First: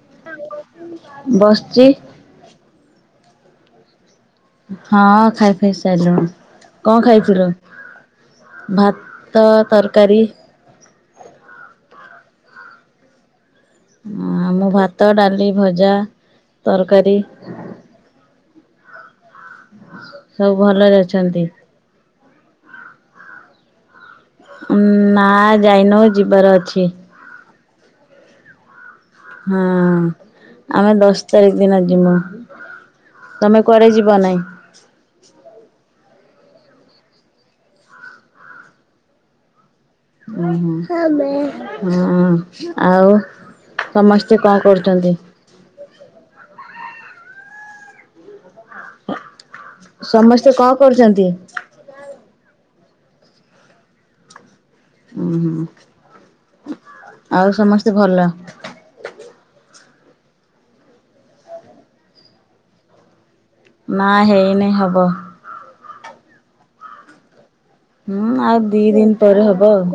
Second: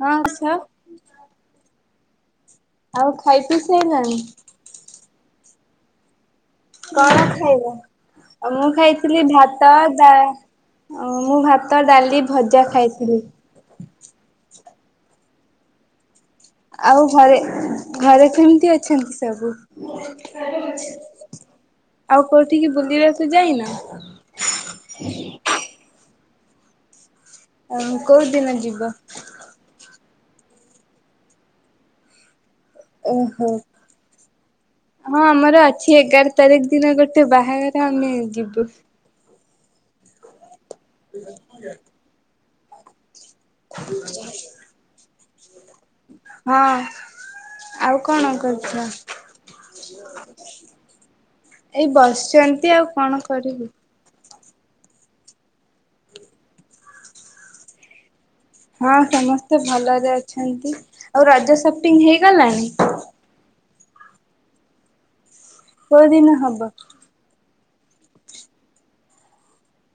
ହଁ ସ ବସଚି। ଆଉ ଖାଇ ପି ସେ ନାହିଁ। ପି ସାରିଲୁଣି। କଣ ଖାଇବା ଆଉ ମୁଁ ଖାଇଥିଲି ଭାତ ଦା ଓ ମୁଁ ଭାତ ଡାଲି ଭଜା ଖାଇଥିଲି। ଆ ମୋ ଭାତ ଭାତ ଡାଲି ଭଜା। ଆଉ ତରକାରୀ ଘରେ ଘରେ କେମିତି ଅଛନ୍ତି ସବୁ? ସବୁ ଭଲରେ ଅଛନ୍ତି? ଆଉ କୋଉଠିକି ବୁଲିବାସ ଯାଇନା। ନା ଯାଇନ ଯିବାର ଅଛି। ଆ କୋଉ ଦିନ ଯିବ। ହଁ ଆମେ ଦଶ ତାରିଖ ଦିନ ଯିବୁ। ଓହୋ ହଁ ଆମର ଅଛି ଏଗାର ତାରିଖ ଦିନ ଗୋଟେ ବାହାଘାରେ ଆମେ ଯିବୁ। ଉଁ ହୁଁ। ଆମେ ହଁ। ଆଉ ସମସ୍ତେ କଣ କରୁଛନ୍ତି। ହଁ ଆଉ କଣ କହି ଆ ସମସ୍ତେ କଣ କରୁଛନ୍ତି? ଏଇ ବସିଛନ୍ତି ଆଉ କଣ କରିବି। ହୁଁ ହୁଁ ଆଉ ସମସ୍ତେ ଭଲ। ହଁ ସମସ୍ତେ ଭଲରେ ଅଛନ୍ତି ଆଉ ରଜ ସପିଂ ହେଇଗଲାଣି। ନା ହେଇନି ହବ। କେଉଦିନ ହବ। ହୁଁ ଆଉ ଦି ଦିନ ପରେ ହବ ଆଉ।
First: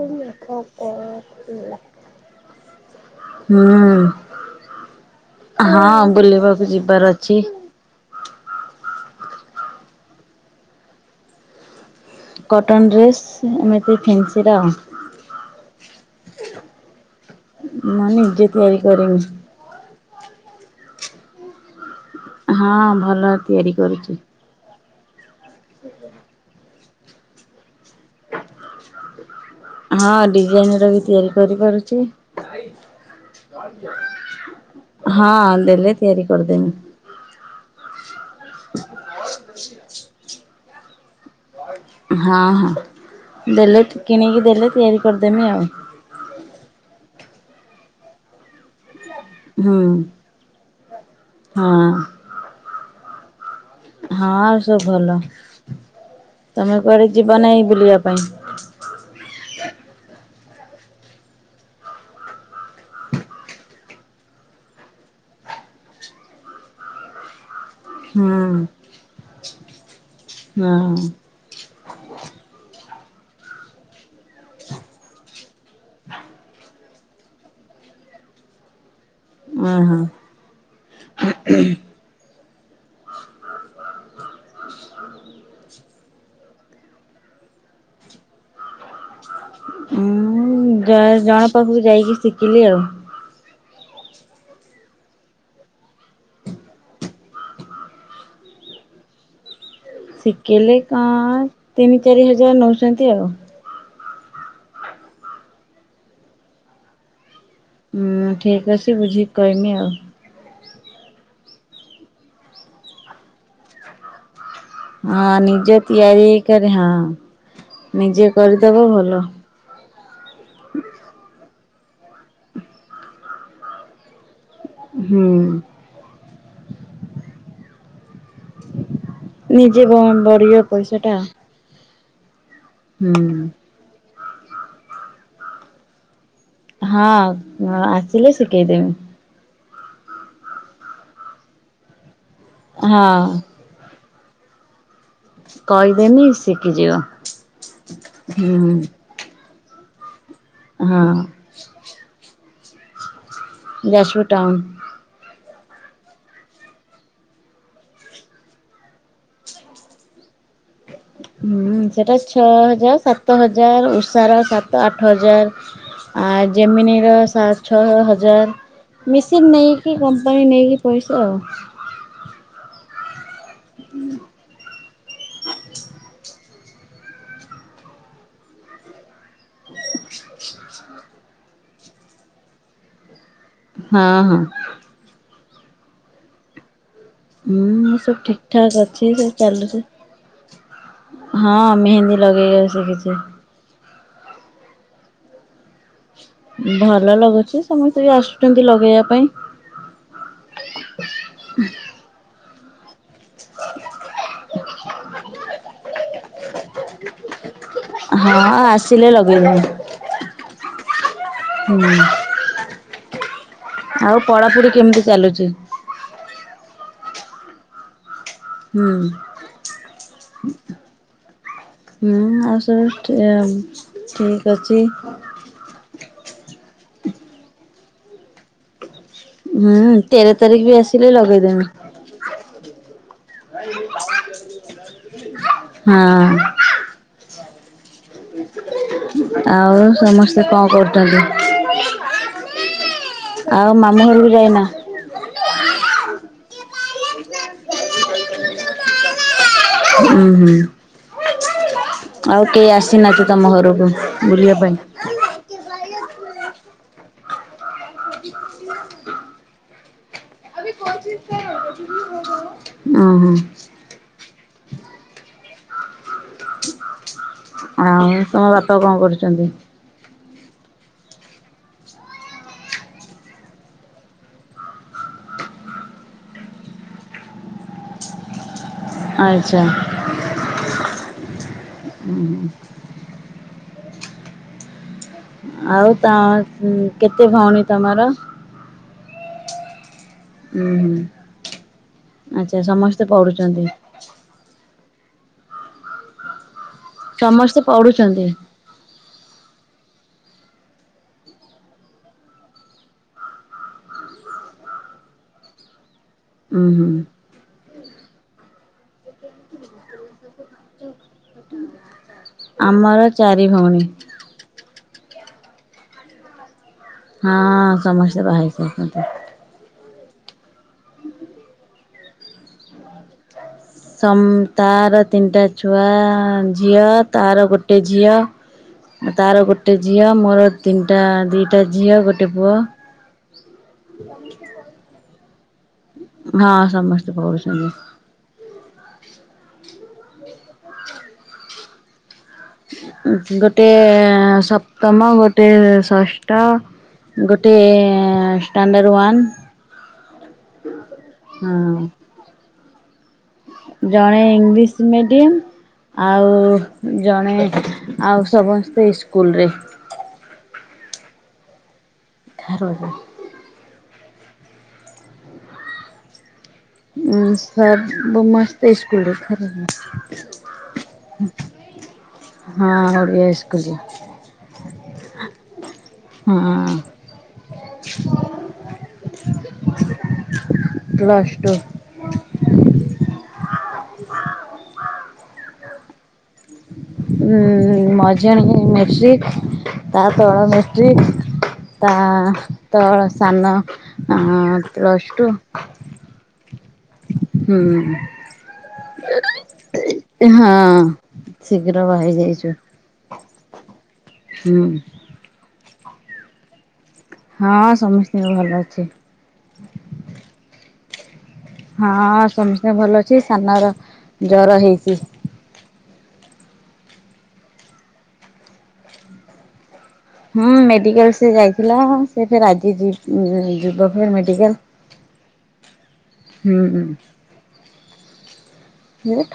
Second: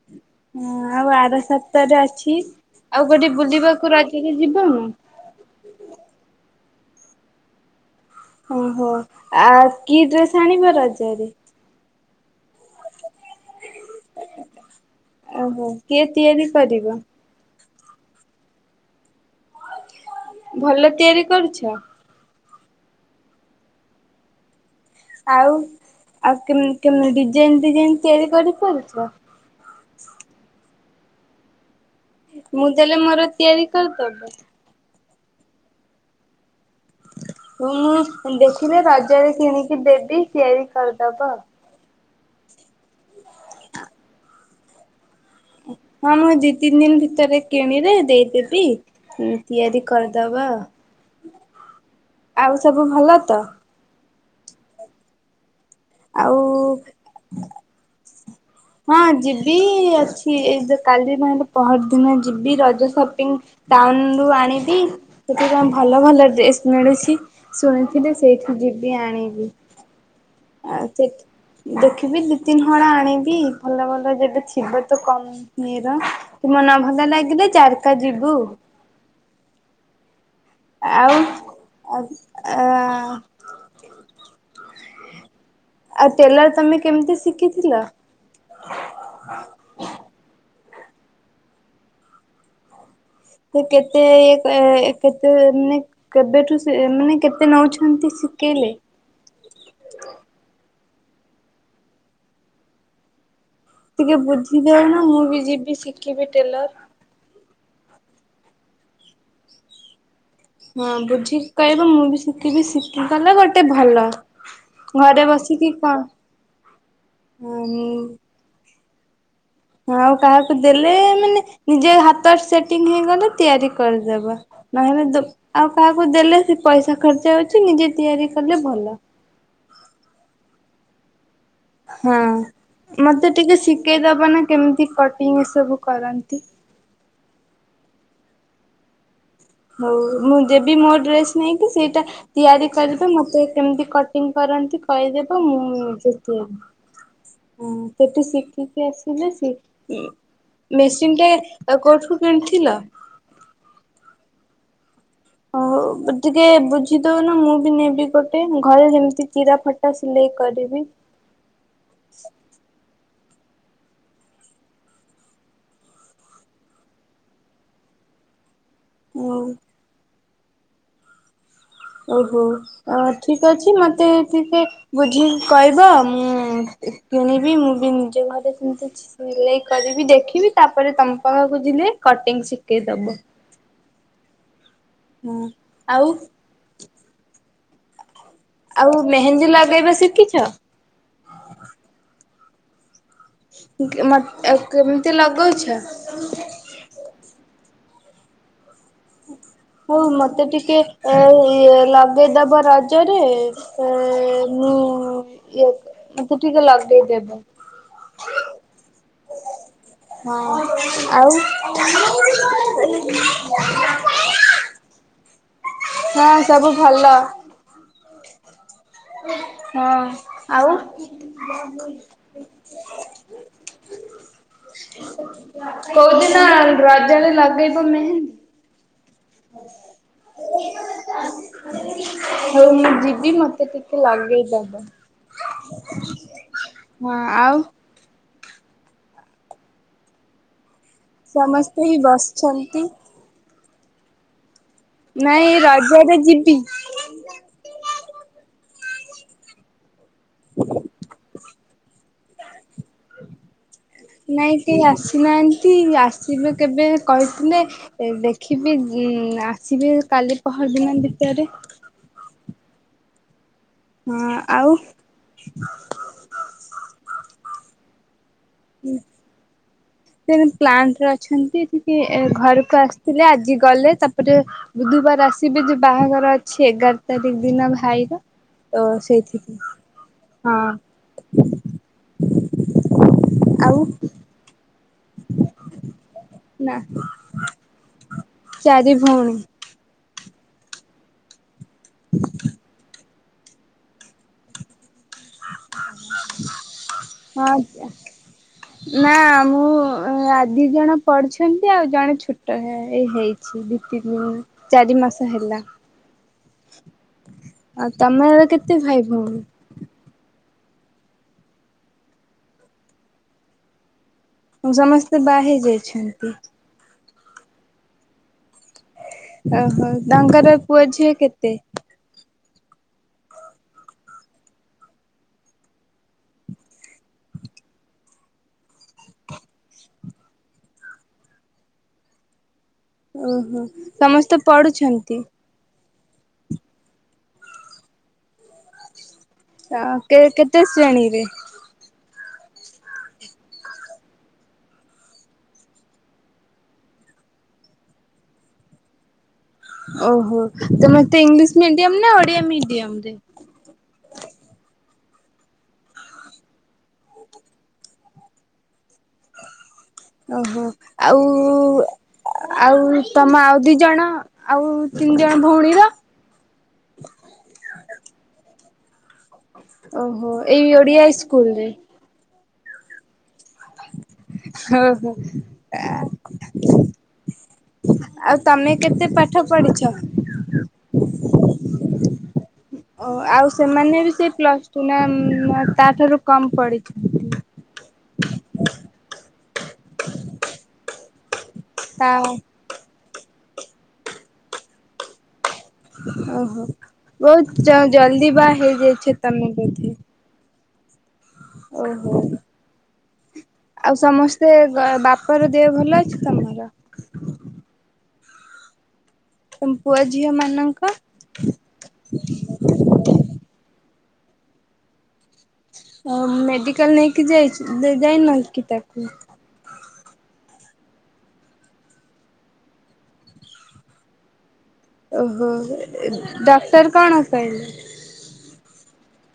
ହଁ ଆଉ ଆର ସତର ଅଛି। ଆଉ ଗୋଟେ ହୁଁ ବୁଲିବାକୁ ରଜରେ ଯିବନି? ହଁ ବୁଲିବାକୁ ଯିବି। ବର ଅଛି। ଓହୋ ଆ କି ଡ୍ରେସ ଆଣିବ ରଜରେ କଟନ ଡ୍ରେସ୍ ଏମିତି ଫେନ୍ସି ର ଓହୋ କିଏ ତିଆରି କରିବ ମୁଁ ନିଜେ ତିଆରି କରରିବି। ଭଲ ତିଆରି କରୁଛ ହଁ ଭଲ ତିଆରି କରୁଚି। ଆଉ ଆଉ କେମ୍ କେମିତି ଡିଜାଇନ୍ ଫିଜାଇନ୍? ତିଆରି କରି ପାରୁଚ? ହଁ ଡିଜାଇନ୍ ର ବି ତିଆରି କରିପାରୁ ମୁଁ ଦେଲେ ମୋର ତିଆରି କରିଦେବ? ହଁ ଦେଲେ ତିଆରି କରିଦେମି। ହଉ ମୁଁ ଦେଖିଲେ ରଜ ରେ କିଣିକି ଦେବି ତିଆରି କରିଦବ। ହଁ ହଁ ଦେଲେ କିଣିକି ଦେଲେ ତିଆରି କରିଦେମି ଆଉ ନଁ ମୁଁ ଏ ଦି ତିନି ଦିନ ଭିତରେ କିଣିରେ ଦେଇଦେବି। ହୁଁ ହୁଁ। ତିଆରି କରିଦବା। ହଁ। ଆଉ ସବୁ ଭଲ ତ? ହଁ ଆଉ ସବୁ ଭଲ। ଆଉ ତମେ କୁଆଡେ ଯିବ ନାଇଁ ବୁଲିବାକୁ। ପାଇଁ ହଁ ଯିବି ଅଛି ଏ କାଲି ମୁଁ ନହେଲେ ପହର ଦିନେ ଯିବି ରଜ ସପିଙ୍ଗ୍ ଟାଉନରୁ ଆଣିବି ସେଠି କଣ ଭଲ ଭଲ ଡ୍ରେସ ମିଳୁଚି। ଶୁଣିଥିଲି ହୁଁ ସେଇଠି ଯିବି ଆଣିବି। ଆଉ ହଁ ଦେ-ଦେଖିବି ଦିଇ ତିନି ହଳ୍। ଆଣିବି ଭଲ ଭଲ ଯଦି ଥିବ ତ କମ୍ ନୀର ତୁମ ନ ଭଲ ଲାଗିଲେ ଜାରକା ଯିବୁ। ଓ ହଁ। ଆଉ ଆ। ଆଉ ଟେଲର ତମେ କେମିତି ଶିଖିଥିଲ? ଉଁ ଜ ଜଣ ପାଖକୁ ଯାଇକି ଶିଖିଲି ଆଉ। ସେ କେତେ ଇଏ ଏ କେତେ ମାନେ କେବେଠୁ ଶିଖ ମାନେ କେତେ ନଉଛନ୍ତି ଶିଖେଇଲେ? ଶିଖେଇଲେ କଣ ତିନି ଚାରି ହଜାର ନେଉଛନ୍ତି ଆଉ। ଟିକେ ବୁଝିଦଉ ନ ମୁଁ ବି ଯିବି ଶିଖିବି ଟେଲର। ହୁଁ ଠିକ ଅଛି। ଟି ବୁଝି କହିମି ଆଉ। ହଁ ବୁଝିକି କହିବ ମୁଁ ବି ଶିକିବି ଶିକି ଗଲେ ଗୋଟେ ଭଲ। ଘରେ ହଁ ବସିକି ନିଜ କଣ ତିଆରିକରି ହଁ ନିଜେ କରିଦବ ଭ ଲ। ଆଉ କାହାକୁ ଦେଲେ ମାନେ ନିଜେ ହାତରେ ସେଟିଙ୍ଗ୍ ହେଇଗଲେ ତିଆରି କରିଦେବା। ନହେଲେ ଦୋ ହୁଁ ଆଉ କାହାକୁ ଦେଲେ ଯେ ପଇସା ଖର୍ଚ୍ଚ ହୋଉଚି ନିଜେ ତିଆରି କଲେ ଭଲ। ନିଜେ ବ ବଢ଼ିଅ ପଇସାଟା‌। ହୁଁ। ମତେ ଟିକେ ସିକେଇଦ ବନା କେମତି କଟିଂ ସବୁ କରନ୍ତି। ହଁ ଅ ଆସିଲେ ଶିକେଇଦେମି। ହଉ ମୁଁ ଯେବି ମୋ ଡ୍ରେସ ନେଇକି ସେଇଟା ତିଆରି କରିବେ ହଁ। ମୋତେ କେମତି କ ଟିଂ କରନ୍ତି କହିଦେବ ମୁଁ ନିଜେ କହିଦେମି ଶିଖିଯିବ ତିଆରି ଉଁ ସେଠୁ ହୁଁ ଶିକିକି ଆସିଲେ ସି ଉଁ ହଁ ମେସିନ୍ ଟେ ଅ କୋଉଠୁ କିଣି ଚ୍ ଥିଲ। ଯାଜପୁର ଟାଉନ୍। ହଉ ଦୁ ଟିକେ ବୁଝି ଦୋଉନ ମୁଁ ବି ନେବି ଗୋଟେ ଘରେ ଯେମତି ଚିରା ଫଟା ସିଲେଇ କରିବି। [inaudible] ହୁଁ ସେଟା ଛଅ ହଜାର ସା ତ ହଜାର ଉଷାର ସାତ ଆଠ ହଜାର ଆ ଜେମିନିର ସା ଛଅ ହଜାର। ହଉ। ମିସିନ୍ ନେଇକି କ ପାନୀ ନେଇକି ପଇସା ଆଉ। ଓହୋ ଆ ଠିକ ଅଛି ମତେ ଟିକେ ବୁଝିକି କହିବ ମୁଁ ଇ କିଣିବି ମୁଁ ବି ନିଜେ ଘରେ ପିନ୍ଦୁଚି। ଇଲେଇ କରିବି ଦେଖିବି ତାପରେ ତମ କଣ ବୁଝିଲି କଟିଂ ଶିକେଇଦବ। ହଁ। ହୁଁ ଆଉ ଉଁ ମୋ ସବୁ ଠି ଠାକ ଆଉ ଅଛି ସବୁ ମେହେନ୍ଦୀ ଚାଲୁଚି ଲଗେଇବା ଶିଖିଛ? ହଁ ମେହେନ୍ଦି ଲଗେଇବା ବି ଶିଖିଛି। [inaudible] କେମିତି ଲଗଉଛ। ଭଲ ଲାଗୁଛି ସମସ ତେ ଆସୁଛନ୍ତି। ଲଗେଇବା ପାଇଁ ହୋଉ ମତେ ଟିକେ ଏ ଏ ଲଗେଇଦବ। [inaudible] ହତରେ ସେ ମୁଁ [inaudible] ଟିକେ ଲଗେଇଦବ। ହଁ [inaudible] ହଁ ହୁଁ ଆଉ। [unintelligible] ଆଉ ପଢାପୁଢ଼ି କେମିତି ଚାଲୁଛି। ହଁ ସବୁ ଭଲ। ହୁଁ ହଁ ଆଉ ହୁଁ ଆଉ ସବୁ ଠିକ ଅଛି କୋଉଦିନ ରଜରେ ଲଗେଇ ମୋ ମେହେ ହୁଁ ତେର ତାରିଖ ବି ଆସିଲେ ହଉ ମୁଁ ଯିବି ମତେ ଟିକେ ଲଗେଇଦବ। ଲଗେଇଦମି ହଁ। ହଁ ଆଉ ଆଉ ସମସ୍ତେ କଣ କରୁ ସମସ୍ତେ ହିଁ ବସିଛନ୍ତି। ଆଉ ମାମୁଁ ଘର କୁ ଯାଇନା। ନାଇ ଏଇ ରଜ ରେ ଯିବି। [unintelligible] ହୁଁ ହୁଁ ଆଉ କେହି ଆସିନାନ୍ତି ତମ ଘରକୁ। ନାଇଁ ବୁଲିବା ପାଇଁ? କେହି ଆସିନାହାନ୍ତି ଆସିବେ କେବେ କହିଥିଲେ ଦେଖିବି ଆସିବି କାଲି ପହରଦିନ ଭିତରେ। ଓ ହୋ। [inaudible] ହ ଆଉ। ଆଉ। ତମ ବାପା କଣ କରୁଛନ୍ତି। ସେ ପ୍ଲାଣ୍ଟରେ ଅଛନ୍ତି ଏଠିକି ଘରକୁ ଆସିଥିଲେ ଆଜି ଗଲେ ତାପରେ ବୁଧବାର ଆସିବେ ଯେ ବାହାଘର ଅଛି ଏଗାର ତାରିଖ ଦିନ ଭାଇର। ତ ସେଇଥି କି ଆଚ୍ଛା ହଁ। ଆଉ। ଆଉ ତମ ନା କେତେ ଭଉଣୀ ତମର। ଚାରି ଭଉଣୀ। ଉଁ ହୁଁ। ଆଚ୍ଛା ସମସ୍ତେ ପଢୁ ଚାନ୍ତି। [unintelligible] ହଁ ସମସ୍ତେ ଆଜ୍ଞା ପଢୁଛନ୍ତି? ନା ମୁଁ। ଅ ଆ ଦି ଜଣ ପଢୁଛନ୍ତି ଆଉ ଜଣେ ଛୋଟ ହେଇଛି ଦି ତିନି ଦିନ ଚାରି ମାସ ହେଲା। ଉଁ ହୁଁ। ଆଉ ତମେ ଏବେ କେତେ ଭାଇ ଭ ହଁ। ଆମର ଚାରି ଭଉଣୀ। ସମସ୍ତେ ବାହେଇ ଯାଇଛନ୍ତି। ହଁ ସମସ୍ତେ ବାହା ହେ ଇ ଛନ୍ତି। ଓହୋ ତାଙ୍କର ପୁଅ ଝିଅ କେତେ। ସମ ତାର ତିନିଟା ଛୁଆ ଝିଅ ତାର ଗୋଟେ ଝିଅ ତାର ଗୋଟେ ଝିଅ ମୋର ତିନିଟା ଦୁଇଟା ଝିଅ ଗୋଟେ ପୁଅ। ଓହୋ ସମସ୍ତେ ପଢୁଛନ୍ତି। ହଁ ସମସ୍ତେ ପଢୁଛନ୍ତି। ଆ କେ କେତେ ଶ୍ରେଣୀରେ। ଗୋଟେ ସପ୍ତମ ଗୋଟେ ଷଷ୍ଠ ଗୋଟେ ଷ୍ଟାଣ୍ଡାର୍ଡ ୱନ୍। ଓହୋ ତ ମତେ ଇଂଲିଶ ହଁ ମିଡିୟମ ନା ଓଡିଆ ମିଡି ମିଡିଅମରେ। ଜଣେ ଇଂଲିଶ ମିଡିୟମ ଆଉ। ଜଣେ। ଆଉ ସମସ୍ତେ ଇସ୍କୁଲ ରେ। ଓହୋ ଆଉ। ଆଉ ତମ ଆଉ ଦି ଜଣ ଆଉ ତିନି ଜଣ ଭଉଣୀର। ହୁଁ ସବୁ ମାସ ଓହୋ ଏଇ ଓଡିଆ ଇସ୍କୁଲ୍ ରେ। ହଁ ଓଡ଼ିଆ ଇସ୍କୁଲ ରେ। ଓ ହୋ। ହଁ ଆଉ ତମେ କେତେ ପାଠ ପଢିଛ। ପ୍ଲସ୍ ଟୁ ଆଉ ସେମାନେ ବି ସେଇ ପ୍ଲସ୍ ଟୁ ନା ତାଠାରୁ। କମ ପଢିଛନ୍ତି ହୁଁ ମଝ୍ ଆଣି ମାଷ୍ଟ୍ରିକ୍ ତା ତଳ ମାଟ୍ରିକ୍। ତା ତଳ ସାନ। Plus two. ଓ ହୋ। ହୁଁ ବହୁତ ଜଲଦି ବା ହେଇଯାଇଛ ତମେ ବଧେ ହଁ ଶୀଘ୍ର ବହା ହେଇଯାଇଛୁ ଆଉ ସମସ୍ତେ ହୁଁ ବାପ ଘର ଦେହ ଭଲ ଅଛି ତମର? ହଁ ସମସ୍ତଙ୍କ ଭଲ ଅଛି। ତମ ପୁଅ ଝିଅ ମାନଙ୍କ? ହଁ ସମସ୍ତେ ଭଲ ଅଛି ସାନର ଜରା ହେଇଚି ମେଡିକାଲ ନେଇକି ଯାଇଛି ଯାଇନା କି ତାକୁ ହୁଁ ମେଡିକାଲ ସେ ଯାଇଥିଲା ସେ ଫ ଆଜି ଯିବ ଫ ମେଡିକାଲ ଓହୋ ହୁଁ ଡାକ୍ଟର କଣ କହିଲେ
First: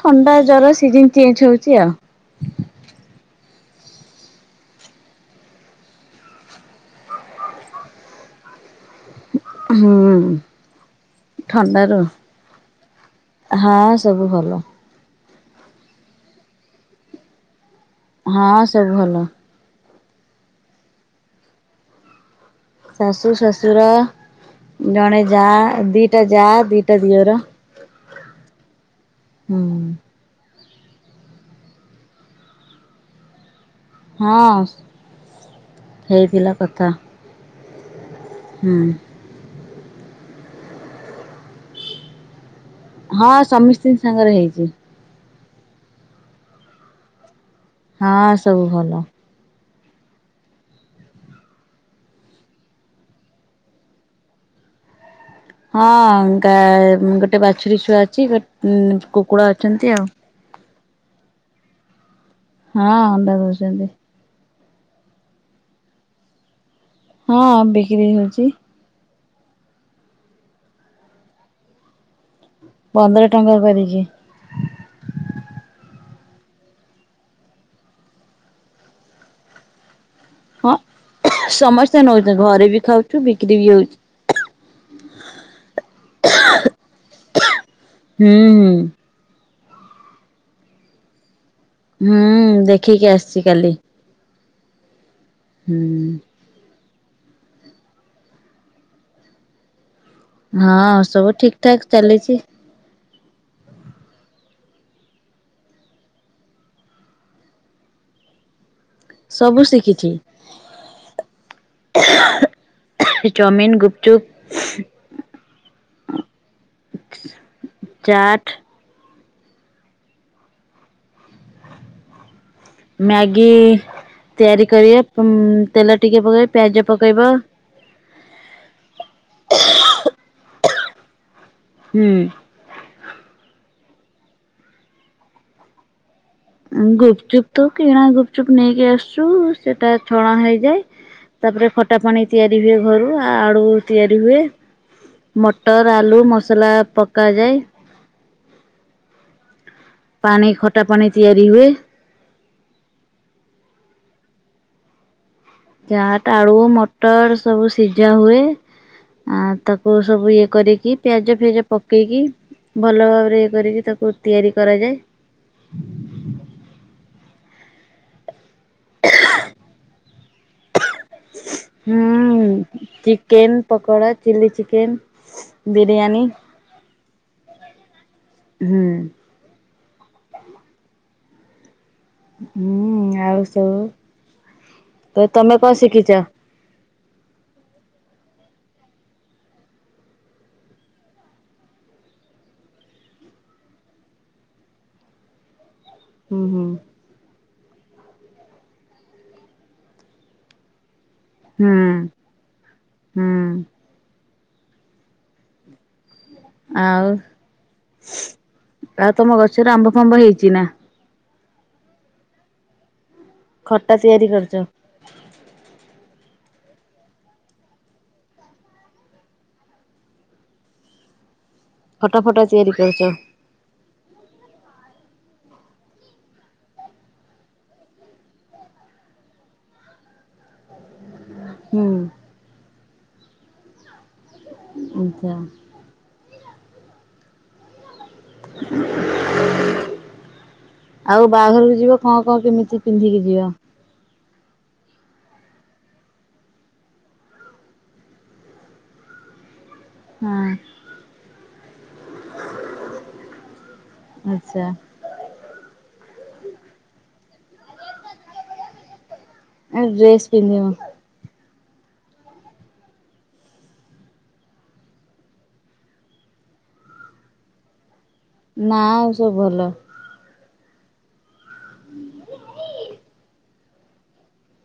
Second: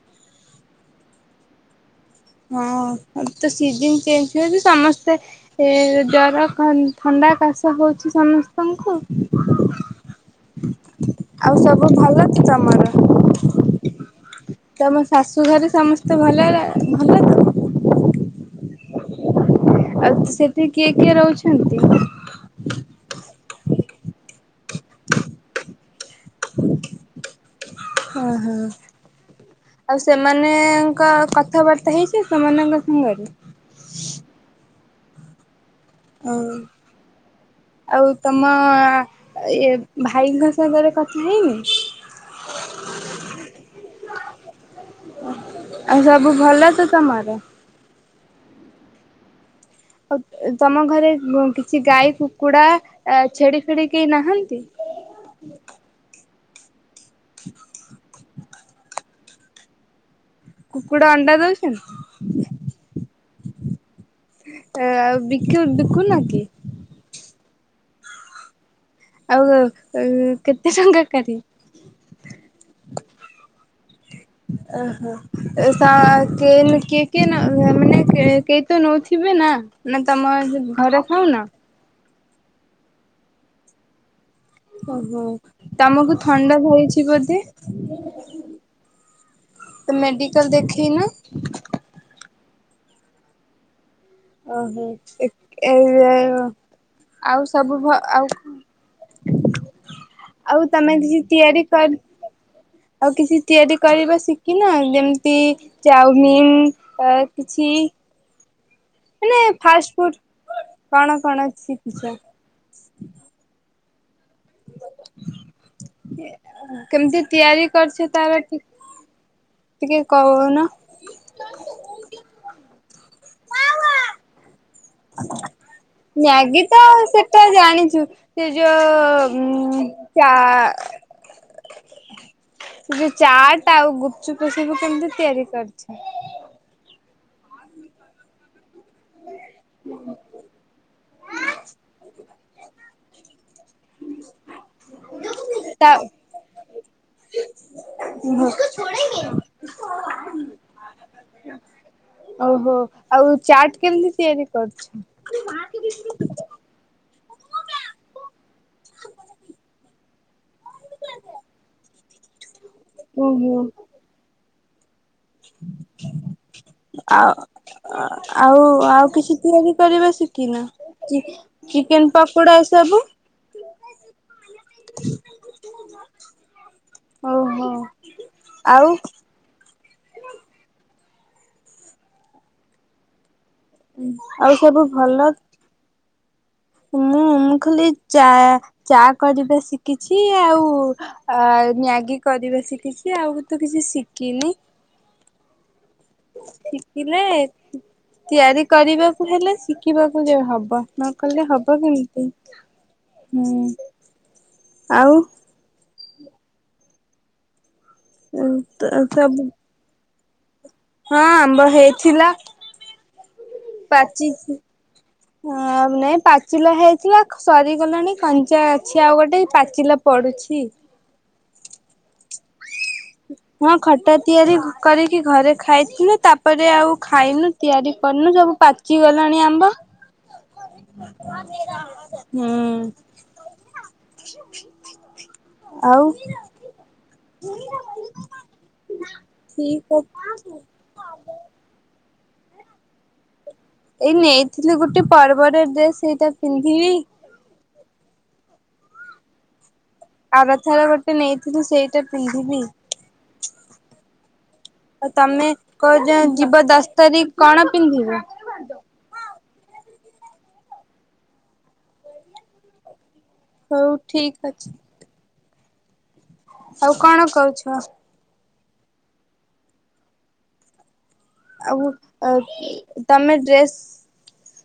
ଥଣ୍ଡା ଜର ସିଜନ ଚେଞ୍ଜ ହଉଛି ଆଉ ହଁ ତ ସିଜନ ଚେଞ୍ଜ ହଉଛି ସମସ୍ତେ ଏ ଜର ଥଣ୍ଡା କାଶ ହଉଛି ସମସ୍ତଙ୍କୁ ହୁଁ। ଆଉ ସବୁ ଥଣ୍ଡାରୁ ଭଲଛି ତମର ହଁ ସବୁ ଭଲ ତମ ଶାଶୁଘରେ ସମସ୍ତେ ଭଲରେ ଭଲ ତ? ହଁ ସବୁ ଭଲ ଆଉ ସେଠି କିଏ କିଏ ରହୁଛନ୍ତି? ସୁର ଜଣେ ଯା ଦିଟା ଯା ଦିଟା ଦିଅର ହଁ ହୋ ହୁଁ ଆଉ ସେମାନେ କଥାବାର୍ତ୍ତା ହେଇଛ ସେମାନଙ୍କ ସାଙ୍ଗରେ ହଁ। ହେଇ ପିଲା ଓ କଥା ଆଉ ତମ ହୁଁ। ଇଏ ଭାଇଙ୍କ ସାଙ୍ଗରେ କଥା ହେଇନି ହଁ ସମିଷ୍ଟିଙ୍କ ସାଙ୍ଗରେ ହେଇଛି। ଆଉ ସବୁ ଭଲ ତ ତମର? ହଁ ସବୁ ଭଲ ଆଉ ତମ ଘରେ କିଛି ଗାଈ କୁକୁଡା ଛେଡି ଫେଡି କେହି ନାହାନ୍ତି? ହଁ। ଟା ଗୋଟେ ବାଛୁରୀ ଛୁଆ ଅଛି ଗଟେ କୁକୁଡ଼ା ଅଛନ୍ତି ଆଉ କୁକୁଡ଼ା ଅଣ୍ଡା ଦଉଛନ୍ତି? ହଁ ଅଣ୍ଡା ଦେଉଛନ୍ତି। ଆ ବିକୁ ବିକୁନ କି ହଁ ବିକ୍ରି ହଉଛି ଆଉ କେତେ ଟଙ୍କା କରି ପନ୍ଦର ଟଙ୍କା କରିକି କିଏ କି କିଏ କିଏ ମାନେ କେହି ତ ନଉଥିବେ ନା ନା ତମ ଘରେ ଖାଉ ନା? ନଉ ଘରେ ବି ଖାଉଛୁ ବିକ୍ରି ବି ହଉଛି, ଓହୋ ତମକୁ ଥଣ୍ଡା ଧଇଛି ବୋଧେ ହୁଁ ହୁଁ। ତ ମେଡିକାଲ ଦେଖେଇ ନା ହୁଁ ଦେଖିକି ଆସିଛି କାଲି ଓହୋ ହୁଁ। ଏଇ [inaudible] ଆଉ ସବୁ ଭ ଆଉ ଆଉ ତମେ ହଁ କିଛି ସବୁ ଠିକ ତିଆରି ଠାକ କରି ଚାଲିଛି ଆଉ କିଛି ତିଆରି କର ଶ କି ନା ଯେମିତି ଚାଉମିିନ କିଛି ମାନେ ସବୁ ଫାଷ୍ଟ ଶିଖିଛି। ଫୁଡ କଣ କଣ ଶିଖିଛ। ଚୁପ କେମିତି ତିଆରି କରୁଛ ତାରା ଚାଟ୍ କି ଟିକେ କହୁନ। ମ୍ୟାଗ ତେଲ ଟିକେ ପକେଇ ମ୍ୟାଗି ପିଆଜ ତ ପକେଇବ। ସେଟା ଜାଣିଛୁ ସେ ଯୋଉ ଚା ହୁଁ। ସେ ଯୋଉ ଚାଟ ଆଉ ଗୁପଚୁପ ସାବୁ କେମିତି ତିଆରି କରିଛ। ଗୁପଚୁପ ତ କେଣ ଗୁପଚୁପ ନେଇ କି ଆସୁ ସେଟା ଛଣା ହେଇଯାଏ। ତାପରେ ଖଟା ପାଣି ତିଆରି ହୁଏ। ଘରୁ ଆ ଆ ଆ ତିଆରି ହୁଏ। ତା ମଟର ଆଳୁ ମସଲା ପକାଯାଏ। ପାଣି ଖଟା ପାଣି ତିଆରି ହୁଏ। ଓହୋ ଆଉ ଚାଟ କେମିତି ତିଆରି କରୁଛୁ। ଚାଟ ଆଳୁ ମଟର ସବୁ ସିଝା ହୁଏ। ଆ ତ ସବୁ ଇଏ କରିକି ପିଆଜ ଫିଆଜ ପକେଇକି ଭଲ ଉଁ ଭାବରେ ଇଏ କରିକି ତାକୁ ତିଆରି କରାଜାଏ। ଆ ଆଉ ଆଉ କିଛି ତିଆରି କରିବେ ଶ କି ନା। ହୁଁ chicken pakora chilli chicken biryani. ଓହୋ ଆଉ ହୁଁ ଆଉ ତ ଆଉ ସବୁ ଭଲ? ତ ତମେ କଣ ଶିଖି ଚ ମୁଁ ମୁଁ ଖାଲି ଚା ଚା କରିବା ଶିଖିଛି ଆଉ ଆ ମ୍ୟାଗି କରିବା ଶିଖିଛି ଆଉ ତ କିଛି ଶିଖିନି। ହୁଁ ହୁଁ ଶିଖିଲେ ତିଆରି କରିବାକୁ ହେଲେ ଶିଖିବାକୁ ହବ। ନ କଲେ ହବ ହୁଁ କେମିତି ହୁଁ। ଆଉ ଆଉ ଆ ତମ ସବୁ ଗଛରେ ଆମ୍ବ ଫାମ୍ବ ହେଇଛି। ଚିନା ହଁ ଆମ୍ବ ହେଇଥିଲା। ଖଟା ତିଆରି କରୁଛ? ହ ନାଇଁ ପାଚିଲା ହେଇଥିଲା ସରିଗଲାଣି କଞ୍ଚା ଅଛି ଆଉ ଗୋଟେ ପାଚିଲା ପଡୁଛି। ଖଟା ଫଟା ତିଆରି କରିଛ ହଁ ଖଟା ତିଆରି କରିକି ଘରେ ଖାଇଥିନୁ ତାପରେ ଆଉ ଖାଇନୁ ତିଆରି କରିନୁ ସବୁ ପାଚିଗଲାଣି ଆମ୍ବ ହୁଁ। ଆଛା। ଆଉ ହ [inaudible] ଅଛି ଆଉ ବାହାଘରକୁ ଯିବ? ହଁ କଣ କେମିତି ପିନ୍ଧିକି ଯିବ? ଏଇ ନେଇଥିଲୁ ଗୋଟେ ପରବ ରେ ଡ୍ରେସ ସେଇଟା ପିନ୍ଧିବି ହଁ ଆରଥର ଗୋଟେ ନେଇଥିଲୁ ସେଇଟା ପିନ୍ଧିବି ଆଚ୍ଛା ଆଉ ତମେ? କହୁଛ ଯିବ ଦଶ ତାରିଖ କଣ ପିନ୍ଧିବ? ଡ୍ରେସ ପିନ୍ଧିବି। ହଉ ଠିକ ଅଛି। ଆଉ କଣ କରୁଛ? ନା ଆଉ ସବୁ ଭଲ। ଆଉ ଉ ତମେ ଡ୍ରେସ୍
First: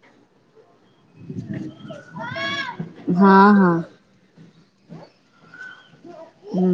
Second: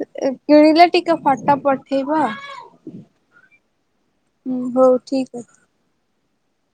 କି କିଣିଲେ? ଟିକେ ଫଟୋ ପଠେଇବ। ହଁ ହଁ ହୁଁ ହଉ ଠିକ ଅଛି। ହୁଁ।